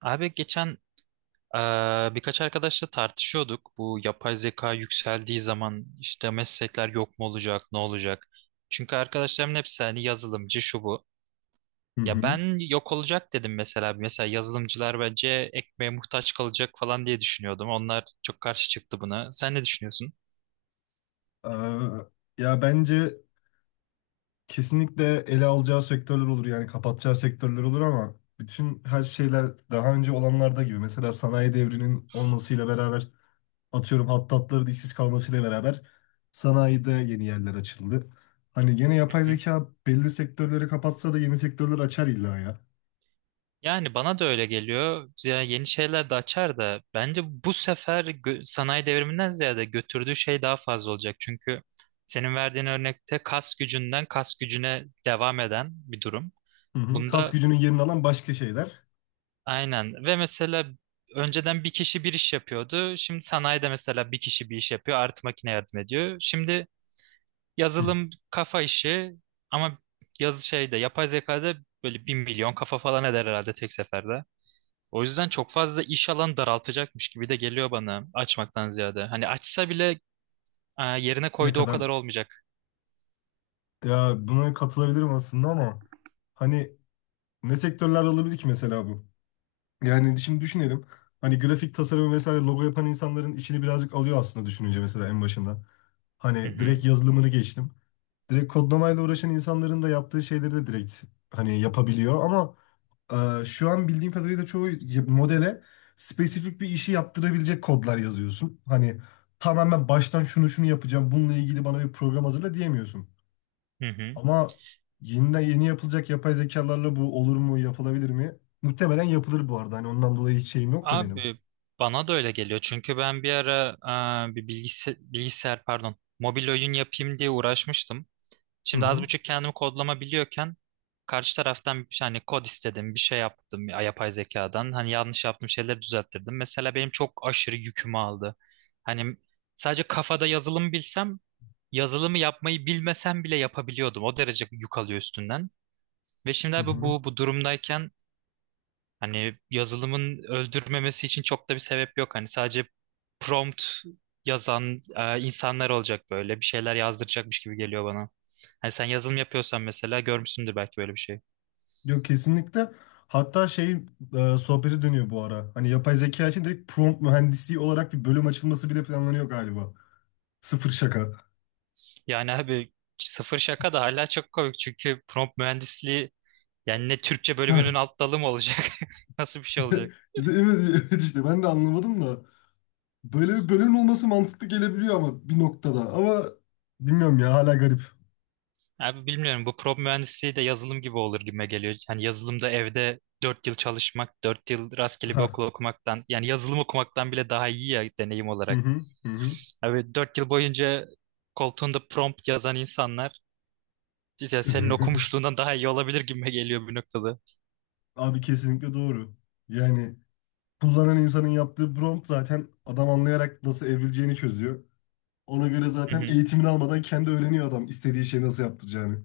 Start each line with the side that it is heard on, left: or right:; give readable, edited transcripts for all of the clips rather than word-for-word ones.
right: Abi geçen birkaç arkadaşla tartışıyorduk. Bu yapay zeka yükseldiği zaman işte meslekler yok mu olacak, ne olacak? Çünkü arkadaşlarımın hepsi hani yazılımcı şu bu.
left: Hı
right: Ya
left: hı.
right: ben yok olacak dedim mesela. Mesela yazılımcılar bence ekmeğe muhtaç kalacak falan diye düşünüyordum. Onlar çok karşı çıktı buna. Sen ne düşünüyorsun?
left: Eee, ya bence kesinlikle ele alacağı sektörler olur yani kapatacağı sektörler olur ama bütün her şeyler daha önce olanlarda gibi mesela sanayi devrinin olmasıyla beraber atıyorum hattatların işsiz kalmasıyla beraber sanayide yeni yerler açıldı. Hani gene yapay zeka belli sektörleri kapatsa da yeni sektörler açar illa ya.
right: Yani bana da öyle geliyor. Ya yeni şeyler de açar da bence bu sefer sanayi devriminden ziyade götürdüğü şey daha fazla olacak. Çünkü senin verdiğin örnekte kas gücünden kas gücüne devam eden bir durum.
left: Hı hı. Kas
right: Bunda
left: gücünün yerini alan başka şeyler.
right: aynen ve mesela önceden bir kişi bir iş yapıyordu. Şimdi sanayide mesela bir kişi bir iş yapıyor, artı makine yardım ediyor. Şimdi
left: Hı.
right: yazılım kafa işi ama yazı şeyde yapay zekada böyle bir milyon kafa falan eder herhalde tek seferde. O yüzden çok fazla iş alanı daraltacakmış gibi de geliyor bana açmaktan ziyade. Hani açsa bile yerine
left: Ne
right: koyduğu o
left: kadar
right: kadar olmayacak.
left: ya buna katılabilirim aslında ama hani ne sektörlerde olabilir ki mesela bu? Yani şimdi düşünelim. Hani grafik tasarım vesaire logo yapan insanların işini birazcık alıyor aslında düşününce mesela en başından.
right: Hı
left: Hani
right: hı,
left: direkt yazılımını geçtim. Direkt kodlamayla uğraşan insanların da yaptığı şeyleri de direkt hani yapabiliyor ama şu an bildiğim kadarıyla çoğu modele spesifik bir işi yaptırabilecek kodlar yazıyorsun. Hani tamamen baştan şunu şunu yapacağım, bununla ilgili bana bir program hazırla diyemiyorsun.
right: hı hı.
left: Ama yeni yeni yapılacak yapay zekalarla bu olur mu, yapılabilir mi? Muhtemelen yapılır bu arada. Hani ondan dolayı hiç şeyim yok da benim.
right: Abi bana da öyle geliyor. Çünkü ben bir ara bir bilgisayar, bilgisayar pardon mobil oyun yapayım diye uğraşmıştım.
left: Hı
right: Şimdi az
left: hı.
right: buçuk kendimi kodlama biliyorken karşı taraftan hani kod istedim, bir şey yaptım yapay zekadan. Hani yanlış yaptığım şeyleri düzelttirdim. Mesela benim çok aşırı yükümü aldı. Hani sadece kafada yazılımı bilsem, yazılımı yapmayı bilmesem bile yapabiliyordum. O derece yük alıyor üstünden. Ve şimdi
left: Hı
right: abi
left: hı.
right: bu durumdayken hani yazılımın öldürmemesi için çok da bir sebep yok. Hani sadece prompt yazan insanlar olacak böyle. Bir şeyler yazdıracakmış gibi geliyor bana. Hani sen yazılım yapıyorsan mesela görmüşsündür belki böyle bir şey.
left: Yok kesinlikle. Hatta şey sohbeti dönüyor bu ara. Hani yapay zeka için direkt prompt mühendisliği olarak bir bölüm açılması bile planlanıyor galiba. Sıfır şaka.
right: Yani abi sıfır şaka da hala çok komik. Çünkü prompt mühendisliği yani ne Türkçe
left: Heh.
right: bölümünün alt dalı mı olacak? Nasıl bir şey olacak?
left: Evet, evet, işte ben de anlamadım da. Böyle bir bölüm olması mantıklı gelebiliyor ama bir noktada. Ama bilmiyorum ya hala garip.
right: Abi bilmiyorum, bu prop mühendisliği de yazılım gibi olur gibime geliyor. Yani yazılımda evde 4 yıl çalışmak, 4 yıl rastgele bir okul
left: Ha.
right: okumaktan yani yazılım okumaktan bile daha iyi ya deneyim
left: Hı
right: olarak.
left: hı. Hı
right: Abi 4 yıl boyunca koltuğunda prompt yazan insanlar işte senin
left: hı.
right: okumuşluğundan daha iyi olabilir gibime geliyor bir noktada.
left: Abi kesinlikle doğru. Yani kullanan insanın yaptığı prompt zaten adam anlayarak nasıl evrileceğini çözüyor. Ona göre
right: Hı
left: zaten
right: hı.
left: eğitimini almadan kendi öğreniyor adam istediği şeyi nasıl yaptıracağını.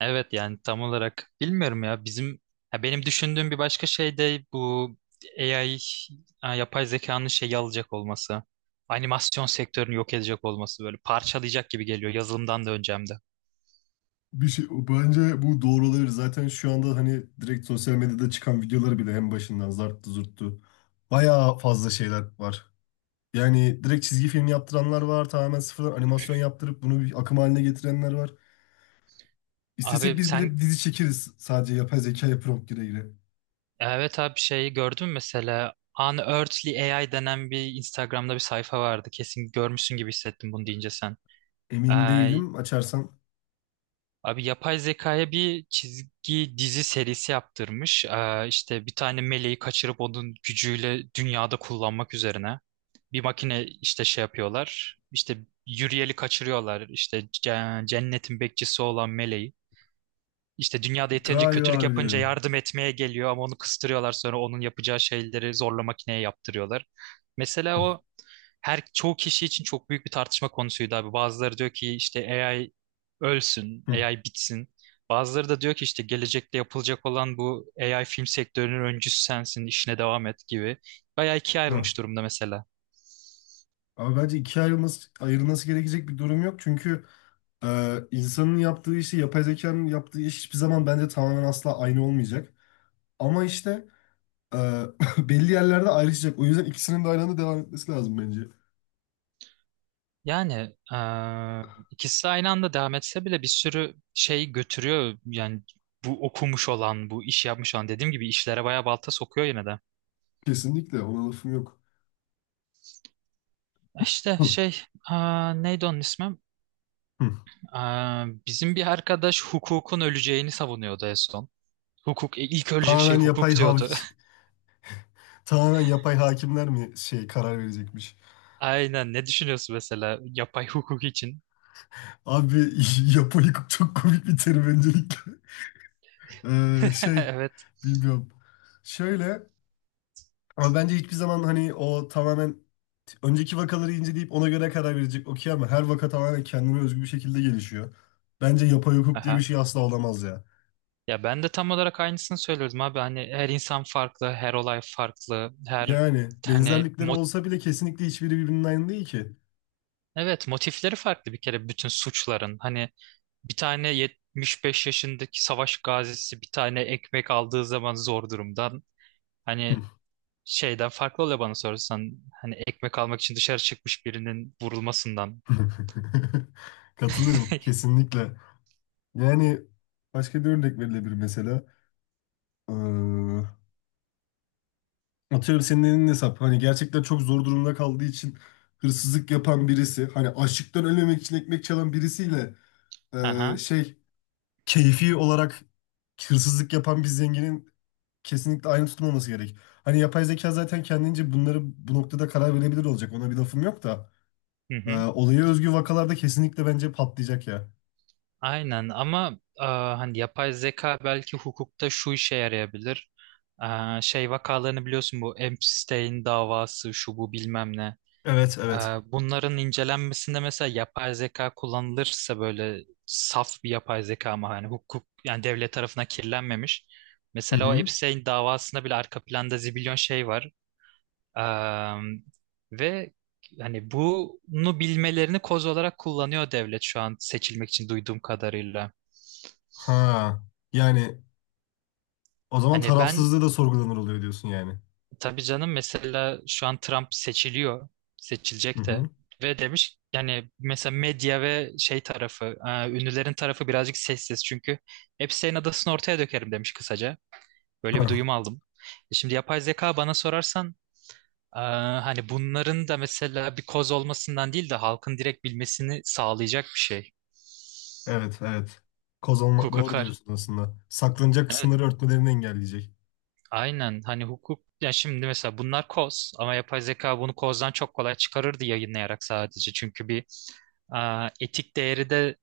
right: Evet, yani tam olarak bilmiyorum ya bizim, ya benim düşündüğüm bir başka şey de bu AI, ha, yapay zekanın şeyi alacak olması. Animasyon sektörünü yok edecek olması böyle parçalayacak gibi geliyor yazılımdan da önce hem de.
left: Bir şey bence bu doğru olabilir. Zaten şu anda hani direkt sosyal medyada çıkan videoları bile en başından zarttı zurttu. Bayağı fazla şeyler var. Yani direkt çizgi film yaptıranlar var. Tamamen sıfırdan animasyon yaptırıp bunu bir akım haline getirenler var. İstesek
right: Abi
left: biz
right: sen,
left: bile dizi çekeriz sadece yapay zekaya prompt gire gire.
right: evet abi şeyi gördün mü mesela, Unearthly AI denen bir Instagram'da bir sayfa vardı. Kesin görmüşsün gibi hissettim bunu deyince sen.
left: Emin
right: Ee,
left: değilim. Açarsan
right: Abi yapay zekaya bir çizgi dizi serisi yaptırmış. İşte bir tane meleği kaçırıp onun gücüyle dünyada kullanmak üzerine. Bir makine işte şey yapıyorlar. İşte yürüyeli kaçırıyorlar. İşte cennetin bekçisi olan meleği. İşte dünyada yeterince kötülük
left: galiba
right: yapınca
left: biliyorum.
right: yardım etmeye geliyor ama onu kıstırıyorlar, sonra onun yapacağı şeyleri zorla makineye yaptırıyorlar. Mesela o her çoğu kişi için çok büyük bir tartışma konusuydu abi. Bazıları diyor ki işte AI ölsün, AI bitsin. Bazıları da diyor ki işte gelecekte yapılacak olan bu AI film sektörünün öncüsü sensin, işine devam et gibi. Bayağı ikiye
left: Ah.
right: ayrılmış durumda mesela.
left: Ama bence ikiye ayrılması gerekecek bir durum yok. Çünkü insanın yaptığı işi, yapay zekanın yaptığı iş hiçbir zaman bence tamamen asla aynı olmayacak. Ama işte e, belli yerlerde ayrışacak. O yüzden ikisinin de aynı anda devam etmesi lazım bence.
right: Yani ikisi aynı anda devam etse bile bir sürü şey götürüyor. Yani bu okumuş olan, bu iş yapmış olan, dediğim gibi işlere bayağı balta sokuyor yine de.
left: Kesinlikle ona lafım yok.
right: İşte
left: Hı,
right: şey, neydi onun ismi?
left: hı.
right: Bizim bir arkadaş hukukun öleceğini savunuyordu en son. Hukuk, ilk ölecek şey
left: Tamamen yapay
right: hukuk
left: hav
right: diyordu.
left: tamamen yapay hakimler mi şey karar verecekmiş?
right: Aynen, ne düşünüyorsun mesela yapay hukuk için?
left: Abi yapayı çok komik bir terim öncelikle. Şey
right: Evet.
left: bilmiyorum. Şöyle ama bence hiçbir zaman hani o tamamen önceki vakaları inceleyip ona göre karar verecek okey ama her vaka tamamen kendine özgü bir şekilde gelişiyor. Bence yapay hukuk diye bir
right: Aha.
left: şey asla olamaz ya.
right: Ya ben de tam olarak aynısını söylüyordum abi. Hani her insan farklı, her olay farklı, her
left: Yani
right: hani
left: benzerlikleri olsa bile kesinlikle hiçbiri birbirinden aynı değil ki.
right: evet, motifleri farklı bir kere bütün suçların. Hani bir tane 75 yaşındaki savaş gazisi bir tane ekmek aldığı zaman zor durumdan. Hani şeyden farklı oluyor bana sorarsan. Hani ekmek almak için dışarı çıkmış birinin vurulmasından.
left: Katılırım kesinlikle. Yani başka bir örnek verilebilir mesela. Ee, Atıyorum senin elinin hesap. Hani gerçekten çok zor durumda kaldığı için hırsızlık yapan birisi, hani açlıktan ölmemek için ekmek çalan birisiyle
right: Aha,
left: şey keyfi olarak hırsızlık yapan bir zenginin kesinlikle aynı tutulmaması gerek. Hani yapay zeka zaten kendince bunları bu noktada karar verebilir olacak. Ona bir lafım yok da
right: hı hı.
left: olaya özgü vakalarda kesinlikle bence patlayacak ya.
right: Aynen ama hani yapay zeka belki hukukta şu işe yarayabilir. Şey vakalarını biliyorsun, bu Epstein davası şu bu bilmem ne.
left: Evet,
right: Ee,
left: evet.
right: Bunların incelenmesinde mesela yapay zeka kullanılırsa, böyle saf bir yapay zeka ama hani hukuk yani devlet tarafına kirlenmemiş.
left: Hı
right: Mesela o
left: hı.
right: Epstein davasında bile arka planda zibilyon şey var. Ee, ve hani bunu bilmelerini koz olarak kullanıyor devlet şu an seçilmek için, duyduğum kadarıyla.
left: Ha, yani o zaman
right: Hani ben,
left: tarafsızlığı da sorgulanır oluyor diyorsun yani.
right: tabii canım mesela şu an Trump seçiliyor. Seçilecek de.
left: Hı
right: Ve demiş yani mesela medya ve şey tarafı, ünlülerin tarafı birazcık sessiz. Çünkü hepsi, senin adasını ortaya dökerim demiş kısaca. Böyle bir
left: hı.
right: duyum aldım. E şimdi yapay zeka bana sorarsan, e, hani bunların da mesela bir koz olmasından değil de halkın direkt bilmesini sağlayacak bir şey.
left: Evet, evet. Kozalama
right: Hukuka
left: doğru
right: kar.
left: diyorsun aslında. Saklanacak kısımları örtmelerini engelleyecek.
right: Aynen, hani hukuk, ya şimdi mesela bunlar koz ama yapay zeka bunu kozdan çok kolay çıkarırdı, yayınlayarak sadece. Çünkü bir etik değeri de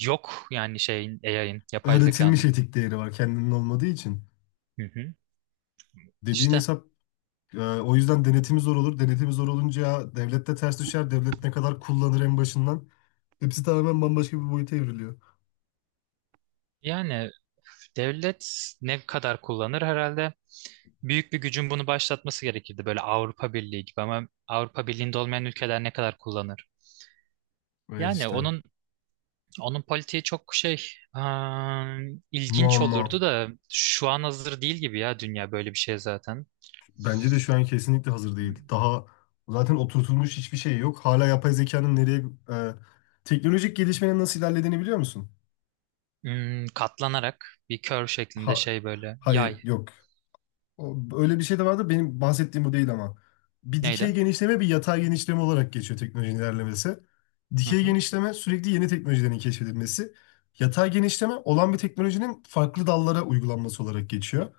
right: yok yani şeyin, AI'ın, yapay
left: Öğretilmiş
right: zekanın.
left: etik değeri var kendinin olmadığı için.
right: Hı hı.
left: Dediğin
right: İşte,
left: hesap, o yüzden denetimi zor olur. Denetimi zor olunca ya devlet de ters düşer. Devlet ne kadar kullanır en başından. Hepsi tamamen bambaşka bir boyuta evriliyor.
right: yani devlet ne kadar kullanır herhalde, büyük bir gücün bunu başlatması gerekirdi böyle Avrupa Birliği gibi, ama Avrupa Birliği'nde olmayan ülkeler ne kadar kullanır?
left: Evet
right: Yani
left: işte.
right: onun, onun politiği çok şey, ıı, ilginç
left: Muamma.
right: olurdu da şu an hazır değil gibi ya, dünya böyle bir şey zaten.
left: Bence de şu an kesinlikle hazır değil. Daha zaten oturtulmuş hiçbir şey yok. Hala yapay zekanın nereye e, teknolojik gelişmenin nasıl ilerlediğini biliyor musun?
right: Katlanarak bir kör şeklinde
left: Ha,
right: şey böyle
left: hayır
right: yay,
left: yok. Öyle bir şey de vardı. Benim bahsettiğim bu değil ama. Bir dikey
right: neydi?
left: genişleme bir yatay genişleme olarak geçiyor teknolojinin ilerlemesi.
right: Hı
left: Dikey
right: hı.
left: genişleme sürekli yeni teknolojilerin keşfedilmesi. Yatay genişleme olan bir teknolojinin farklı dallara uygulanması olarak geçiyor.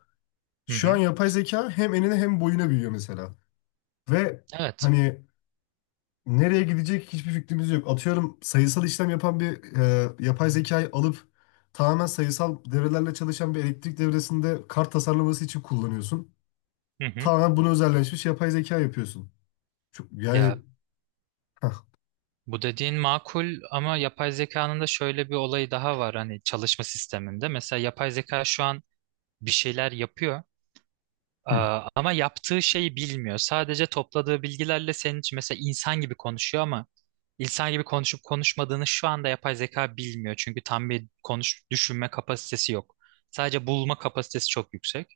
right: Hı
left: Şu an
right: hı.
left: yapay zeka hem enine hem boyuna büyüyor mesela. Ve
right: Evet.
left: hani nereye gidecek hiçbir fikrimiz yok. Atıyorum sayısal işlem yapan bir yapay zekayı alıp tamamen sayısal devrelerle çalışan bir elektrik devresinde kart tasarlaması için kullanıyorsun
right: Hı hı.
left: tamamen buna özelleşmiş yapay zeka yapıyorsun. Çok, yani
right: Ya
left: hah,
right: bu dediğin makul ama yapay zekanın da şöyle bir olayı daha var hani çalışma sisteminde. Mesela yapay zeka şu an bir şeyler yapıyor
left: hı,
right: ama yaptığı şeyi bilmiyor. Sadece topladığı bilgilerle senin için mesela insan gibi konuşuyor ama İnsan gibi konuşup konuşmadığını şu anda yapay zeka bilmiyor. Çünkü tam bir konuş, düşünme kapasitesi yok. Sadece bulma kapasitesi çok yüksek.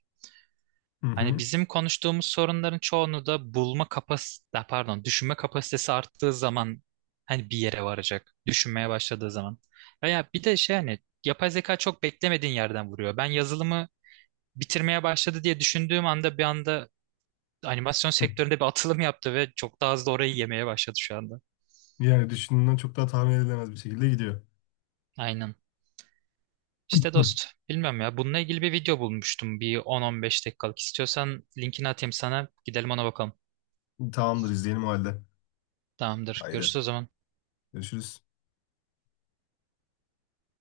left: hı,
right: Hani
left: hı,
right: bizim konuştuğumuz sorunların çoğunu da bulma kapasitesi, pardon, düşünme kapasitesi arttığı zaman, hani bir yere varacak. Düşünmeye başladığı zaman. Veya bir de şey, hani yapay zeka çok beklemediğin yerden vuruyor. Ben yazılımı bitirmeye başladı diye düşündüğüm anda, bir anda animasyon
left: hı.
right: sektöründe bir atılım yaptı ve çok daha hızlı orayı yemeye başladı şu anda.
left: Yani düşündüğünden çok daha tahmin edilemez bir şekilde gidiyor.
right: Aynen. İşte
left: Hı.
right: dost, bilmiyorum ya. Bununla ilgili bir video bulmuştum. Bir 10-15 dakikalık. İstiyorsan linkini atayım sana, gidelim ona bakalım.
left: Tamamdır, izleyelim o halde.
right: Tamamdır.
left: Haydi
right: Görüşürüz o zaman.
left: görüşürüz.